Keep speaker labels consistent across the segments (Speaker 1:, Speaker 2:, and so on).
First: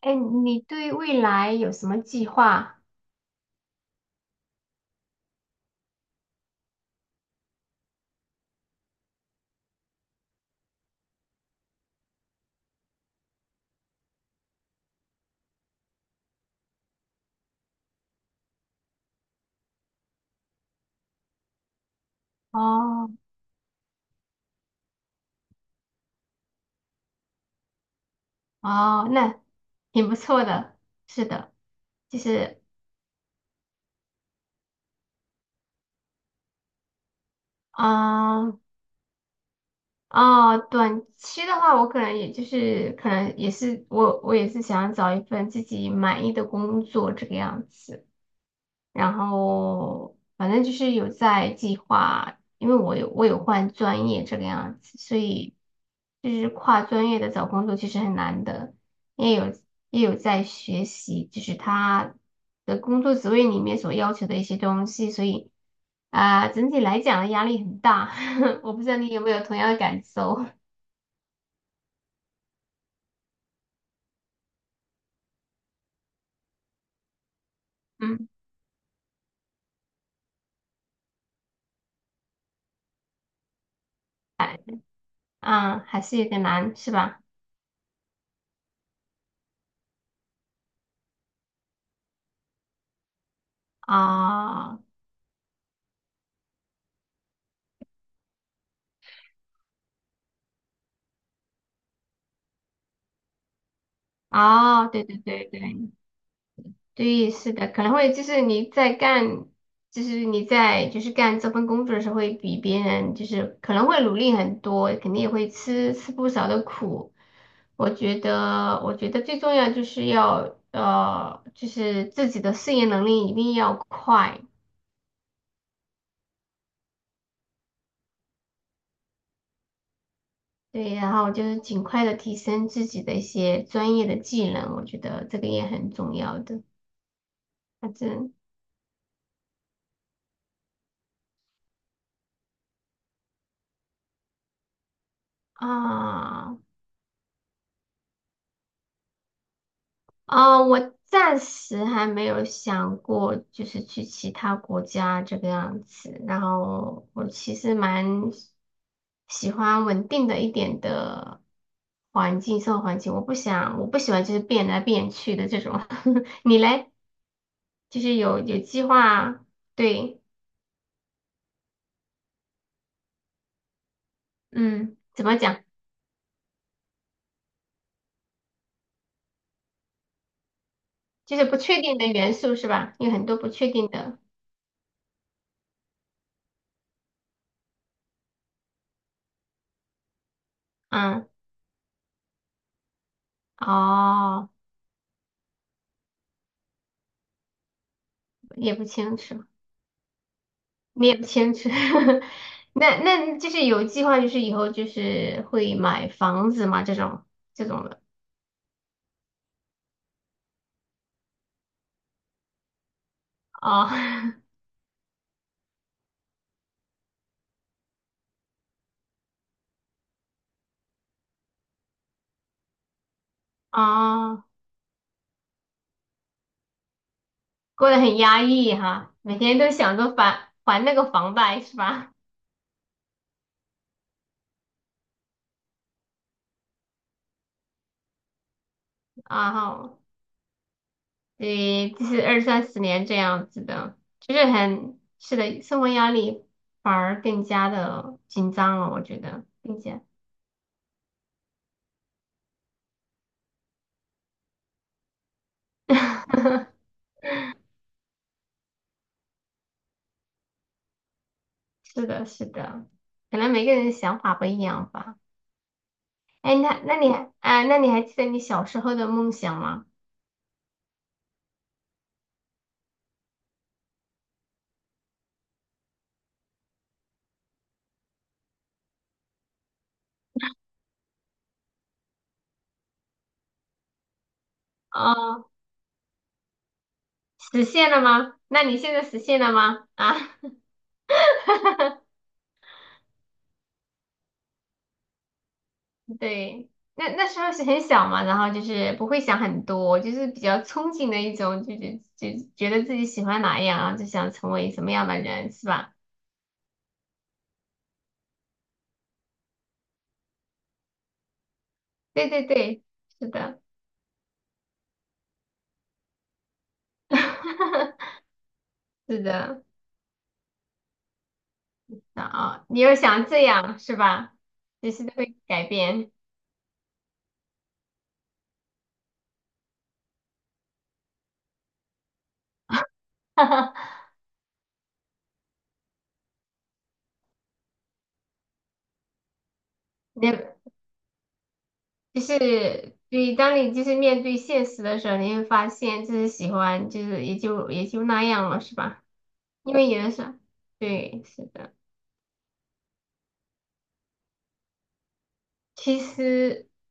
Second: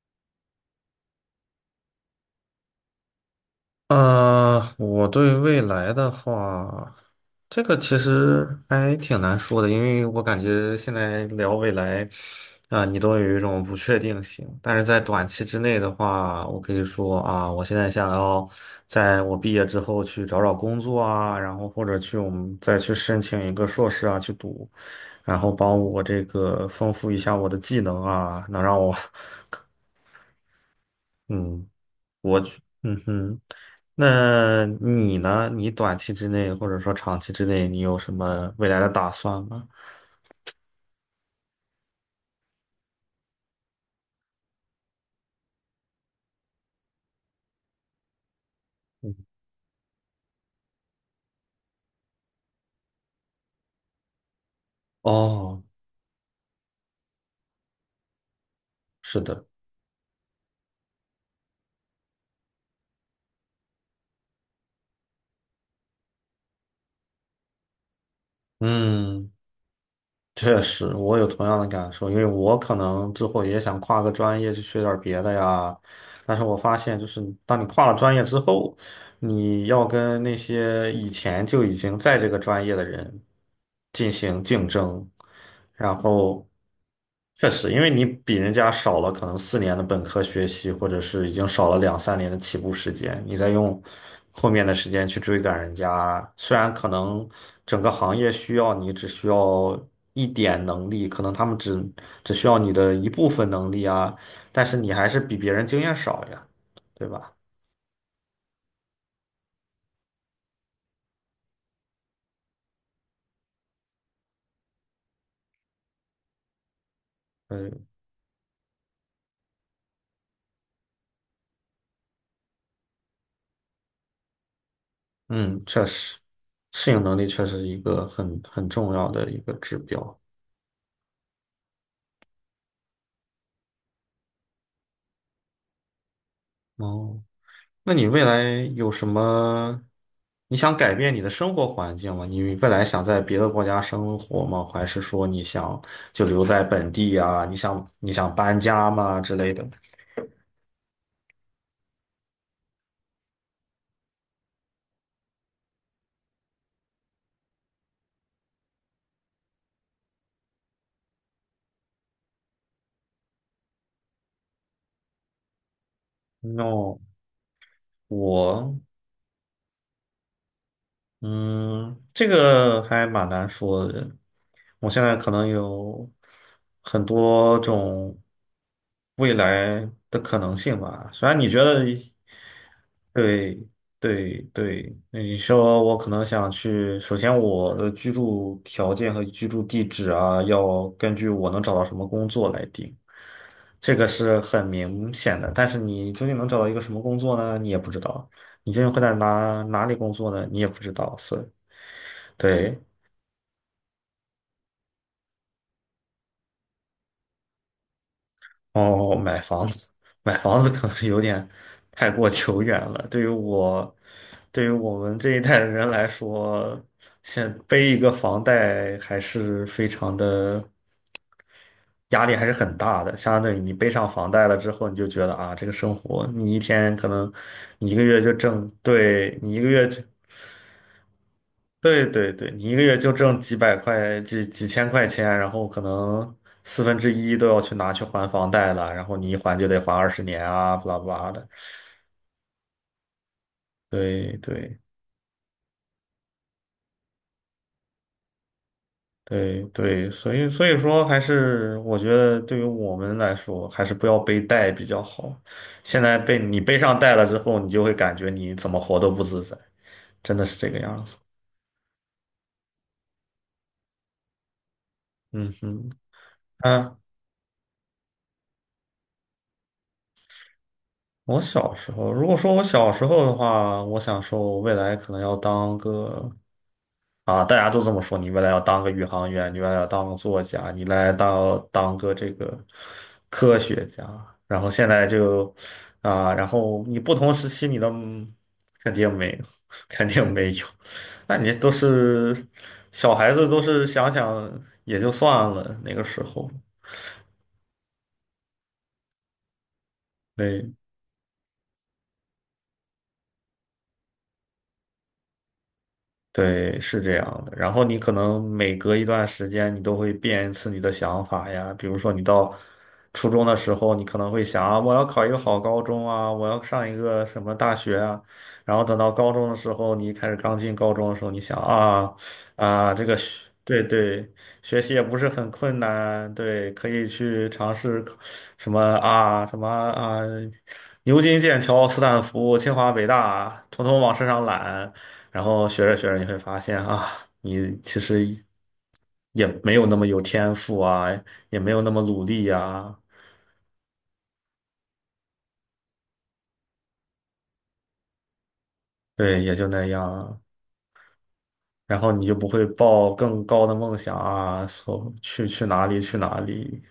Speaker 1: 哎，你对未来有什么计划？
Speaker 2: 我对未来的话，这个其实还挺难说的，因为我感觉现在聊未来，啊、你都有一种不确定性。但是在短期之内的话，我可以说啊，我现在想要在我毕业之后去找找工作啊，然后或者我们再去
Speaker 1: 哦
Speaker 2: 申请一个硕士啊去读，然后帮我这个丰富一下我的技能啊，能让我，
Speaker 1: 哦，那挺不错的。是 的，
Speaker 2: 嗯，
Speaker 1: 就
Speaker 2: 我去，
Speaker 1: 是
Speaker 2: 嗯哼。那你呢？你短期之内或者说长期之内，你有什么
Speaker 1: 嗯
Speaker 2: 未来的打算吗？
Speaker 1: 哦，短期的话，我可能也就是可能也是我也是想找一份自己满意的工作这个样子。
Speaker 2: 嗯，
Speaker 1: 然后反正就是有在计划，因为我有换专业这个样子，所以
Speaker 2: 哦，
Speaker 1: 就是跨专业的找工作其实很难的，
Speaker 2: 是
Speaker 1: 也
Speaker 2: 的，
Speaker 1: 有也有在学习，就是他的工作职位里面所要求的一些东西，所以啊、整体来讲压力很大，我不知道你有
Speaker 2: 嗯，
Speaker 1: 没有同样的感受，
Speaker 2: 确实，我有同样的感受，因为我可能之后也想跨个专业去学点儿别的呀，但是我发现，就是当你跨了专业
Speaker 1: 嗯，
Speaker 2: 之后，你要跟那些以前就已经在这个专业的人进行竞争，
Speaker 1: 啊，
Speaker 2: 然
Speaker 1: 还是有点
Speaker 2: 后
Speaker 1: 难，是吧？
Speaker 2: 确实，因为你比人家少了可能4年的本科学习，或者是已经少了两三年的起步时间，你再用后面的
Speaker 1: 啊，
Speaker 2: 时间去追赶人家，虽然可能整个行业需要你只需要一点能力，可能他们只需要你的一部分能力啊，但是
Speaker 1: 哦，
Speaker 2: 你
Speaker 1: 对
Speaker 2: 还
Speaker 1: 对
Speaker 2: 是比
Speaker 1: 对
Speaker 2: 别人经
Speaker 1: 对。
Speaker 2: 验少呀，对
Speaker 1: 对，
Speaker 2: 吧？
Speaker 1: 是的，可能会就是你在干，就是你在就是干这份工作的时候，会比别人就是可能会努力很多，肯定也会吃吃不少的苦。
Speaker 2: 嗯。
Speaker 1: 我觉得，我觉得最重要就是要就是自己的适应能力一定要快，
Speaker 2: 嗯，确实，适应能力确实是一个很重要的一个指标。
Speaker 1: 对，然后就是尽快的提升自己的一些专业的技能，我觉得这个也很重要的。
Speaker 2: 哦，
Speaker 1: 反
Speaker 2: 那你未
Speaker 1: 正
Speaker 2: 来有什么？你想改变你的生活环境吗？你未来想在别的国家生活吗？还是说你想就留
Speaker 1: 啊。
Speaker 2: 在本地啊？你想搬家吗之类的
Speaker 1: 啊，我暂时还没有想过，就是去其他国家这个样子。然后我其实蛮喜欢稳定的一点的环境，生活环境。我不想，我不喜欢就是变来变去的这种。你嘞？
Speaker 2: ？No，
Speaker 1: 就是有有
Speaker 2: 我。
Speaker 1: 计划，对，
Speaker 2: 嗯，这个还蛮难说的。我
Speaker 1: 嗯，
Speaker 2: 现在
Speaker 1: 怎
Speaker 2: 可
Speaker 1: 么
Speaker 2: 能
Speaker 1: 讲？
Speaker 2: 有很多种未来的可能性吧。虽
Speaker 1: 就
Speaker 2: 然
Speaker 1: 是
Speaker 2: 你
Speaker 1: 不
Speaker 2: 觉
Speaker 1: 确
Speaker 2: 得，
Speaker 1: 定的元素是吧？有很多不
Speaker 2: 对
Speaker 1: 确定的，
Speaker 2: 对对，那你说我可能想去，首先我的居住条件和居住地址啊，要根据
Speaker 1: 嗯，
Speaker 2: 我能找到什么工作来定，这个是
Speaker 1: 哦，
Speaker 2: 很明显的。但是你究竟能找到一个什么工作呢？你也不知道。你
Speaker 1: 也
Speaker 2: 究
Speaker 1: 不
Speaker 2: 竟会在
Speaker 1: 清楚。
Speaker 2: 哪里工作呢？你也不知
Speaker 1: 你也
Speaker 2: 道，
Speaker 1: 不
Speaker 2: 所以。
Speaker 1: 牵扯，
Speaker 2: 对，
Speaker 1: 那那就是有计划，就是以后就是会买房子嘛，这种这种的
Speaker 2: 哦，买房子，买房子可能有点太过久远了。对于我，
Speaker 1: 啊
Speaker 2: 对于我们这一代的人来说，现背一个房贷还是非常的压力，还是很大的。相当于你背上
Speaker 1: 啊
Speaker 2: 房
Speaker 1: 哦 哦
Speaker 2: 贷了之后，你就觉得啊，这个生活，你一天可能
Speaker 1: 过
Speaker 2: 你一
Speaker 1: 得
Speaker 2: 个
Speaker 1: 很
Speaker 2: 月就
Speaker 1: 压
Speaker 2: 挣，
Speaker 1: 抑哈，
Speaker 2: 对，
Speaker 1: 每
Speaker 2: 你
Speaker 1: 天
Speaker 2: 一个
Speaker 1: 都
Speaker 2: 月。
Speaker 1: 想
Speaker 2: 就。
Speaker 1: 着还还那个房贷是
Speaker 2: 对
Speaker 1: 吧？
Speaker 2: 对对，你一个月就挣几百块、几千块钱，然后可能四分之一都要去拿去还房贷了，然后 你一
Speaker 1: 啊
Speaker 2: 还就得还
Speaker 1: 哈，
Speaker 2: 20年啊，巴拉巴拉的。
Speaker 1: 对，就是二三十年这样子的，就
Speaker 2: 对
Speaker 1: 是
Speaker 2: 对
Speaker 1: 很是的，生活压力反而更加的紧张了，我觉得，
Speaker 2: 对
Speaker 1: 并且
Speaker 2: 对，所以说还是我觉得对于我们来说，还是不要背贷比较好。现在被你背 上贷了之后，你就会感觉你怎么活都不自在，真的是这个样子。
Speaker 1: 是的，是的，可能每个人想法不一样吧。
Speaker 2: 嗯哼。
Speaker 1: 哎，那那
Speaker 2: 啊，
Speaker 1: 你还啊，那你还记得你小时候的梦想吗？
Speaker 2: 我小时候，如果说我小时候的话，我想说，我未来可能要当个。啊，大家都这么说，你未来要当个宇航员，你未来要当个作家，你未来当个这个科学家，然后现在就
Speaker 1: 哦，
Speaker 2: 啊，然后你不同时
Speaker 1: 实
Speaker 2: 期你的
Speaker 1: 现了吗？那你
Speaker 2: 肯
Speaker 1: 现在
Speaker 2: 定
Speaker 1: 实
Speaker 2: 没有，
Speaker 1: 现了吗？
Speaker 2: 肯
Speaker 1: 啊，
Speaker 2: 定没有，那你都 是小孩子，都是想想也就算了，那个时候，
Speaker 1: 对，那那时候是很小嘛，然后就是不会想很多，就是比较
Speaker 2: 对，
Speaker 1: 憧憬的一种，就就就觉得自己喜欢哪样啊，然后就想成为什么样的人，是吧？
Speaker 2: 对，是这样的。然后你可能每隔一段时间，你都会变一次你的想法呀。比如说，你
Speaker 1: 对对
Speaker 2: 到
Speaker 1: 对，
Speaker 2: 初
Speaker 1: 是
Speaker 2: 中的
Speaker 1: 的，
Speaker 2: 时候，你可能会想啊，我要考一个好高中啊，我要上一个什么大学 啊。然后等到
Speaker 1: 是
Speaker 2: 高中的
Speaker 1: 的，
Speaker 2: 时候，你一开始刚进高中的时候，你想啊
Speaker 1: 啊，哦你
Speaker 2: 啊，
Speaker 1: 又
Speaker 2: 这个
Speaker 1: 想
Speaker 2: 学
Speaker 1: 这样
Speaker 2: 对
Speaker 1: 是
Speaker 2: 对，
Speaker 1: 吧？
Speaker 2: 学
Speaker 1: 只
Speaker 2: 习也
Speaker 1: 是
Speaker 2: 不是
Speaker 1: 会
Speaker 2: 很
Speaker 1: 改
Speaker 2: 困
Speaker 1: 变。
Speaker 2: 难，对，可以去尝试考什么啊什么啊，牛津、剑桥、斯坦福、清华、北大，统统往身上揽。然后学着学着，你会发现啊，你其实也没有那么有天
Speaker 1: 你
Speaker 2: 赋啊，也没有那么
Speaker 1: 就
Speaker 2: 努力呀、
Speaker 1: 是对，当你就是面对现实的时候，你会发现就是喜欢，就是也就也就那样了，是吧？
Speaker 2: 对，也就
Speaker 1: 因
Speaker 2: 那
Speaker 1: 为有的时候，
Speaker 2: 样。
Speaker 1: 对，是的。
Speaker 2: 然后你就不会抱更高的梦想啊，说去去哪里
Speaker 1: 其
Speaker 2: 去哪
Speaker 1: 实，
Speaker 2: 里，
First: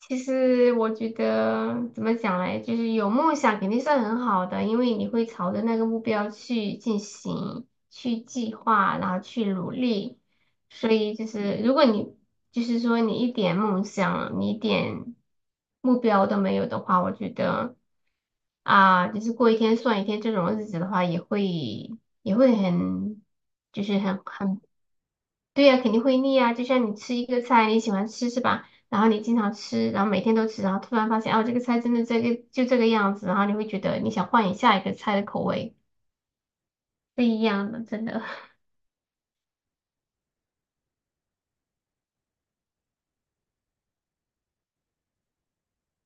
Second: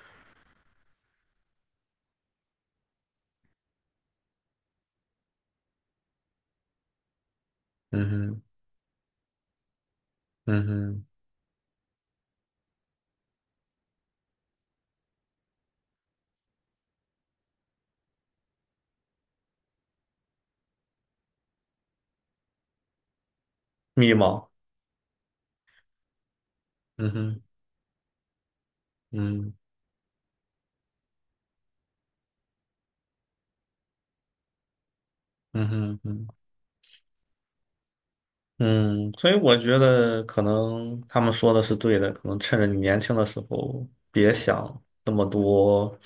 Speaker 1: 其实我觉得怎么讲嘞，就是有梦想肯定是很好的，因为你会朝着那个目标去进行、
Speaker 2: 嗯
Speaker 1: 去
Speaker 2: 哼，
Speaker 1: 计划，然后去努力。
Speaker 2: 嗯
Speaker 1: 所
Speaker 2: 哼，
Speaker 1: 以就是，如果你就是说你一点梦想、你一点目标都没有的话，我觉得啊，就是过一天算一天这种日子的话，也会也会很就是
Speaker 2: 迷
Speaker 1: 很
Speaker 2: 茫，
Speaker 1: 很对呀，肯定会腻啊。就像你
Speaker 2: 嗯
Speaker 1: 吃一个
Speaker 2: 哼，
Speaker 1: 菜，你喜欢吃是吧？然后你经
Speaker 2: 嗯，
Speaker 1: 常吃，然后每天都吃，然后突然发现哦，这个菜真的这个就这个样子，然后你会觉得你想换一下一个菜的口
Speaker 2: 嗯
Speaker 1: 味，
Speaker 2: 哼嗯哼。
Speaker 1: 不一样的，真的。
Speaker 2: 嗯，所以我觉得可能他们说的是对的，可能趁着你年轻的时候，别想那么多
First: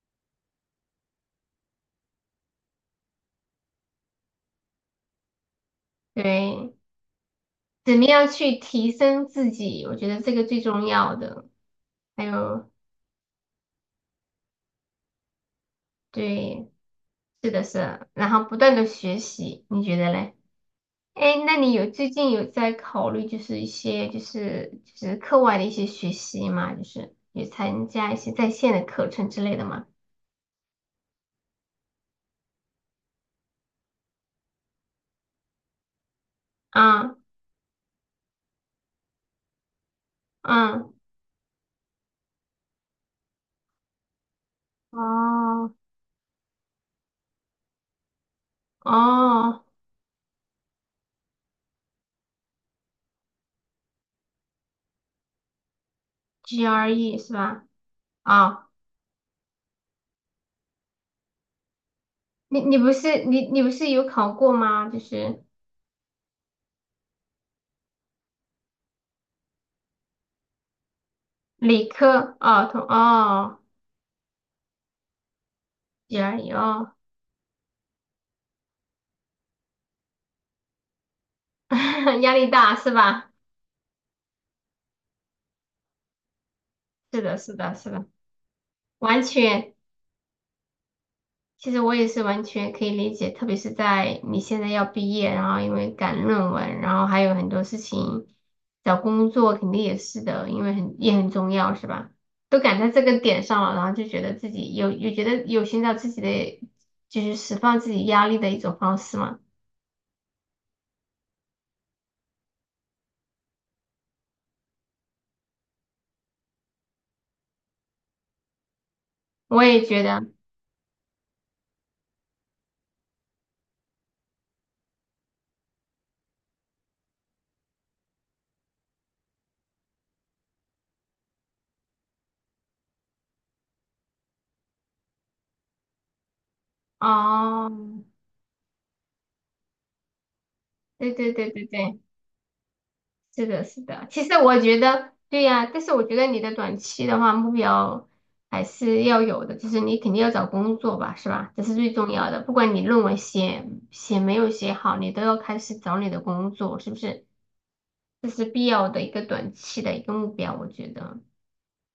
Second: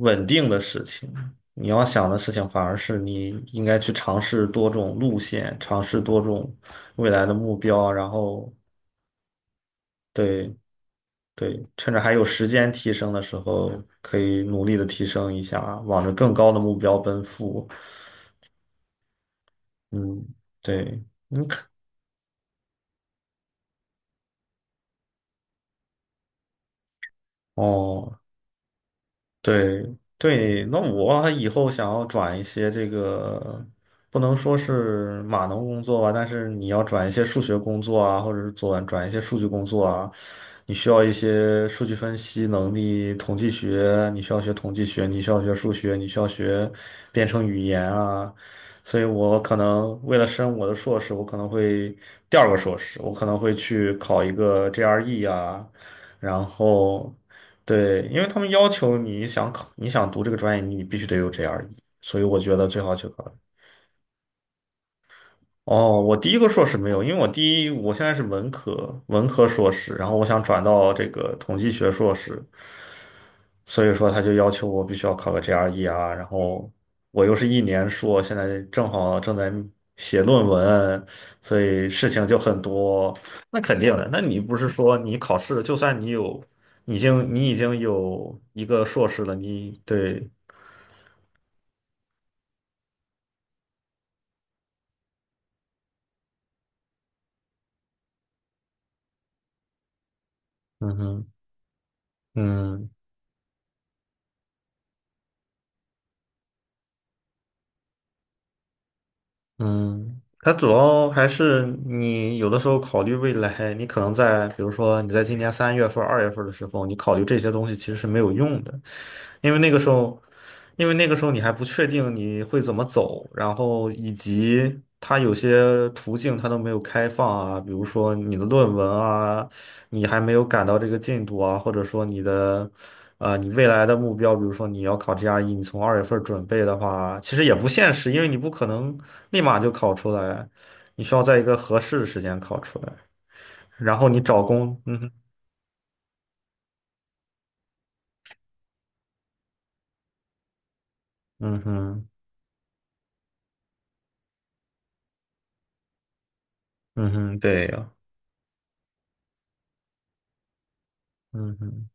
Speaker 2: 稳定的事情。你要想的事情反而是你应该去尝试多种路线，尝试 多种
Speaker 1: 对，
Speaker 2: 未来的目标，
Speaker 1: 怎么
Speaker 2: 然
Speaker 1: 样
Speaker 2: 后
Speaker 1: 去提升自己？我觉得这个
Speaker 2: 对
Speaker 1: 最重要的。
Speaker 2: 对，趁着还有
Speaker 1: 还
Speaker 2: 时间
Speaker 1: 有，
Speaker 2: 提升的时候，可以努力的提升一下，往着更高的
Speaker 1: 对，
Speaker 2: 目标奔
Speaker 1: 是的
Speaker 2: 赴。
Speaker 1: 是的然后不断的学习，你觉得
Speaker 2: 嗯，
Speaker 1: 嘞？
Speaker 2: 对，
Speaker 1: 哎，那你有最近有在考虑就是一些就是就是课外的一些学习嘛？就是有参加一
Speaker 2: 哦。
Speaker 1: 些在线的课程之类的
Speaker 2: 对
Speaker 1: 吗？
Speaker 2: 对，那我还以后想要转一些这个，不能说是码农工作吧，但是你要转一
Speaker 1: 嗯
Speaker 2: 些数学工作啊，或者是转一些数据工作啊，你需
Speaker 1: 嗯，
Speaker 2: 要一些数据分析能力、统计学，你需要学统计学，你需要学
Speaker 1: 哦，
Speaker 2: 数学，你需要学编程语言啊。所以我可
Speaker 1: 哦
Speaker 2: 能为了升我的硕士，我可能会第二个硕士，我可能会去考一个 GRE 啊。然后
Speaker 1: ，GRE 是吧？
Speaker 2: 对，因为他们
Speaker 1: 哦，
Speaker 2: 要求你想考，你想读这个专业，你必须得有 GRE，所以我觉
Speaker 1: 你
Speaker 2: 得
Speaker 1: 你
Speaker 2: 最
Speaker 1: 不
Speaker 2: 好就
Speaker 1: 是
Speaker 2: 考。
Speaker 1: 你你不是有考过吗？就是
Speaker 2: 哦，我第一个硕士没有，因为我第一我现在是文科硕士，然后我想转到这个统计
Speaker 1: 理
Speaker 2: 学硕
Speaker 1: 科
Speaker 2: 士，
Speaker 1: 哦，同哦
Speaker 2: 所以说他就要求我必须要考个 GRE 啊，然
Speaker 1: ，GRE
Speaker 2: 后
Speaker 1: 哦，
Speaker 2: 我又是一年硕，现在正好正在写论文，所以事 情
Speaker 1: 压
Speaker 2: 就
Speaker 1: 力
Speaker 2: 很
Speaker 1: 大是
Speaker 2: 多。
Speaker 1: 吧？
Speaker 2: 那肯定的，那你不是说你考试，就算你有，你已
Speaker 1: 是
Speaker 2: 经
Speaker 1: 的，
Speaker 2: 你
Speaker 1: 是
Speaker 2: 已
Speaker 1: 的，
Speaker 2: 经
Speaker 1: 是的，
Speaker 2: 有一个硕
Speaker 1: 完
Speaker 2: 士了，
Speaker 1: 全。
Speaker 2: 你对，
Speaker 1: 其实我也是完全可以理解，特别是在你现在要毕业，然后因为赶论文，然后还有很多事情，找工作肯定也是的，因为
Speaker 2: 嗯
Speaker 1: 很也很
Speaker 2: 哼，
Speaker 1: 重要，是吧？都赶
Speaker 2: 嗯。
Speaker 1: 在这个点上了，然后就觉得自己有有觉得有寻找自己的，就是释放自己压力的一种方式嘛。
Speaker 2: 嗯，它主要还是你有的时候考虑未来，你可能在比如说你在今年3月份儿、二月份的时候，你考虑这些东西其实是没有用的。因为
Speaker 1: 我
Speaker 2: 那个
Speaker 1: 也
Speaker 2: 时
Speaker 1: 觉
Speaker 2: 候，
Speaker 1: 得，
Speaker 2: 因为那个时候你还不确定你会怎么走，然后以及它有些途径它都没有开放啊，比如说你的论文啊，你还没有赶到这个进度啊，或者说你的，你未来的目标，比如说你要考 GRE，你从二月份准备的话，其实也不
Speaker 1: 哦，
Speaker 2: 现实，因为你不可能立马就考出来，你
Speaker 1: 对
Speaker 2: 需要
Speaker 1: 对
Speaker 2: 在一
Speaker 1: 对
Speaker 2: 个
Speaker 1: 对
Speaker 2: 合适
Speaker 1: 对。
Speaker 2: 的时间考出来，
Speaker 1: 是的，是
Speaker 2: 然
Speaker 1: 的。
Speaker 2: 后你
Speaker 1: 其实
Speaker 2: 找
Speaker 1: 我觉
Speaker 2: 工，嗯哼，
Speaker 1: 得，对呀，但是我觉得你的短期的话目标还是要有的，就是你肯定要找工作吧，是吧？
Speaker 2: 嗯
Speaker 1: 这是最
Speaker 2: 哼，
Speaker 1: 重要的。不管你论文写写没有写好，你都要开始找你的工作，是不
Speaker 2: 嗯
Speaker 1: 是？
Speaker 2: 哼，对呀，
Speaker 1: 这是必要的一个短期的一个目标，我觉得。
Speaker 2: 嗯哼。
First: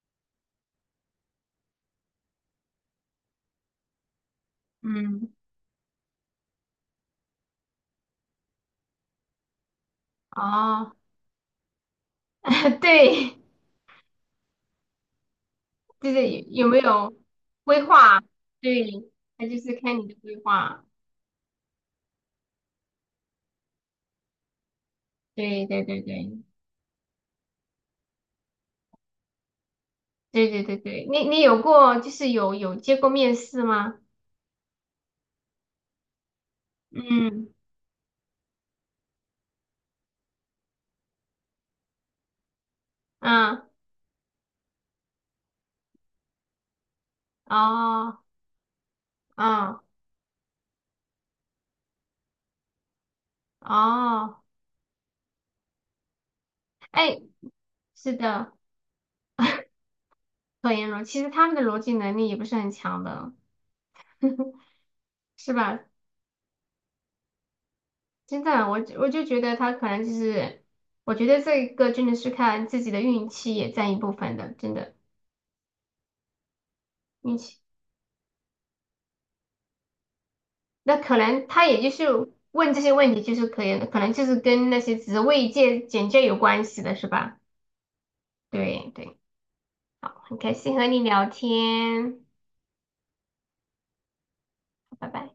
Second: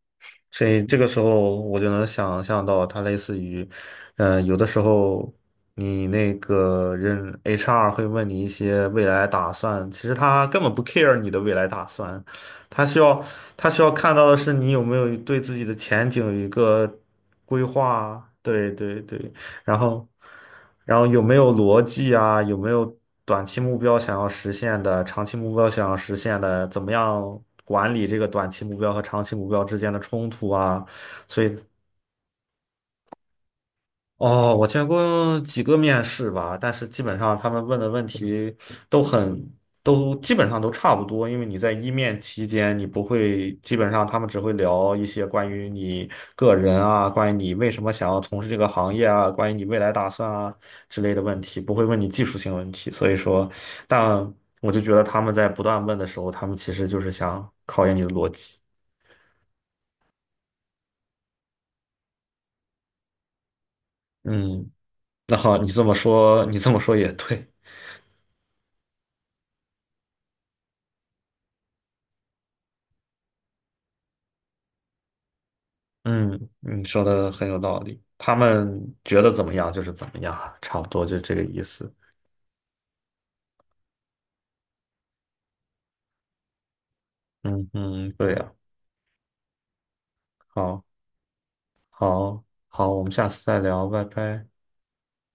Speaker 2: 所以这个时候我就能想象到，它类似于，有的时候
Speaker 1: 嗯，
Speaker 2: 你那个人 HR 会问你一些未来打算，其实他根本不
Speaker 1: 哦，
Speaker 2: care 你的未来打算，他需要
Speaker 1: 对，
Speaker 2: 他需要看到的是你有没有对自己的前
Speaker 1: 就
Speaker 2: 景
Speaker 1: 是
Speaker 2: 有
Speaker 1: 有
Speaker 2: 一
Speaker 1: 有没
Speaker 2: 个
Speaker 1: 有
Speaker 2: 规
Speaker 1: 规划？
Speaker 2: 划。对对
Speaker 1: 对，
Speaker 2: 对，
Speaker 1: 那就是
Speaker 2: 然
Speaker 1: 看
Speaker 2: 后，
Speaker 1: 你的规划。
Speaker 2: 然后有没有逻辑啊？有没有短期目标想要实现的，长期目
Speaker 1: 对
Speaker 2: 标
Speaker 1: 对
Speaker 2: 想要
Speaker 1: 对
Speaker 2: 实
Speaker 1: 对，
Speaker 2: 现的？怎么样管理这个短期目标和长期目标之间的冲突
Speaker 1: 对对对
Speaker 2: 啊？
Speaker 1: 对，你你
Speaker 2: 所以
Speaker 1: 有过就是有有接过面试吗？
Speaker 2: 哦，我见过几个面试吧，但是基本上
Speaker 1: 嗯
Speaker 2: 他们问的问题都很，都基本上都差不多，因为你在一面期间，你不会，
Speaker 1: 嗯
Speaker 2: 基本上他们只会聊一些关于你个人啊，关于你为什么想要
Speaker 1: 哦
Speaker 2: 从事这个行业啊，关于你未
Speaker 1: 嗯
Speaker 2: 来打算啊之类的问题，不会问你技术性问题。所以说，但
Speaker 1: 哦，
Speaker 2: 我就觉得他们在不断问的时候，他们其实就是
Speaker 1: 哎，
Speaker 2: 想考验你的
Speaker 1: 是
Speaker 2: 逻
Speaker 1: 的，
Speaker 2: 辑。
Speaker 1: 可言逻，其实他们的逻辑能力也不是很强的，
Speaker 2: 嗯，那
Speaker 1: 是
Speaker 2: 好，你
Speaker 1: 吧？
Speaker 2: 这么说，你这么说也对。
Speaker 1: 真的，我我就觉得他可能就是，我觉得这个真的是看自己的运气也占一部分的，真的
Speaker 2: 嗯，你说的
Speaker 1: 运
Speaker 2: 很有
Speaker 1: 气。
Speaker 2: 道理。他们觉得怎么样就是怎么样啊，差不
Speaker 1: 那
Speaker 2: 多
Speaker 1: 可
Speaker 2: 就这个
Speaker 1: 能
Speaker 2: 意
Speaker 1: 他也就
Speaker 2: 思。
Speaker 1: 是问这些问题，就是可以，可能就是跟那些职位介简介有关系的，是吧？
Speaker 2: 嗯嗯，对呀，
Speaker 1: 对对。很开心
Speaker 2: 好，
Speaker 1: 和你聊天，
Speaker 2: 好，好，我们下次再聊，拜拜。
Speaker 1: 拜拜。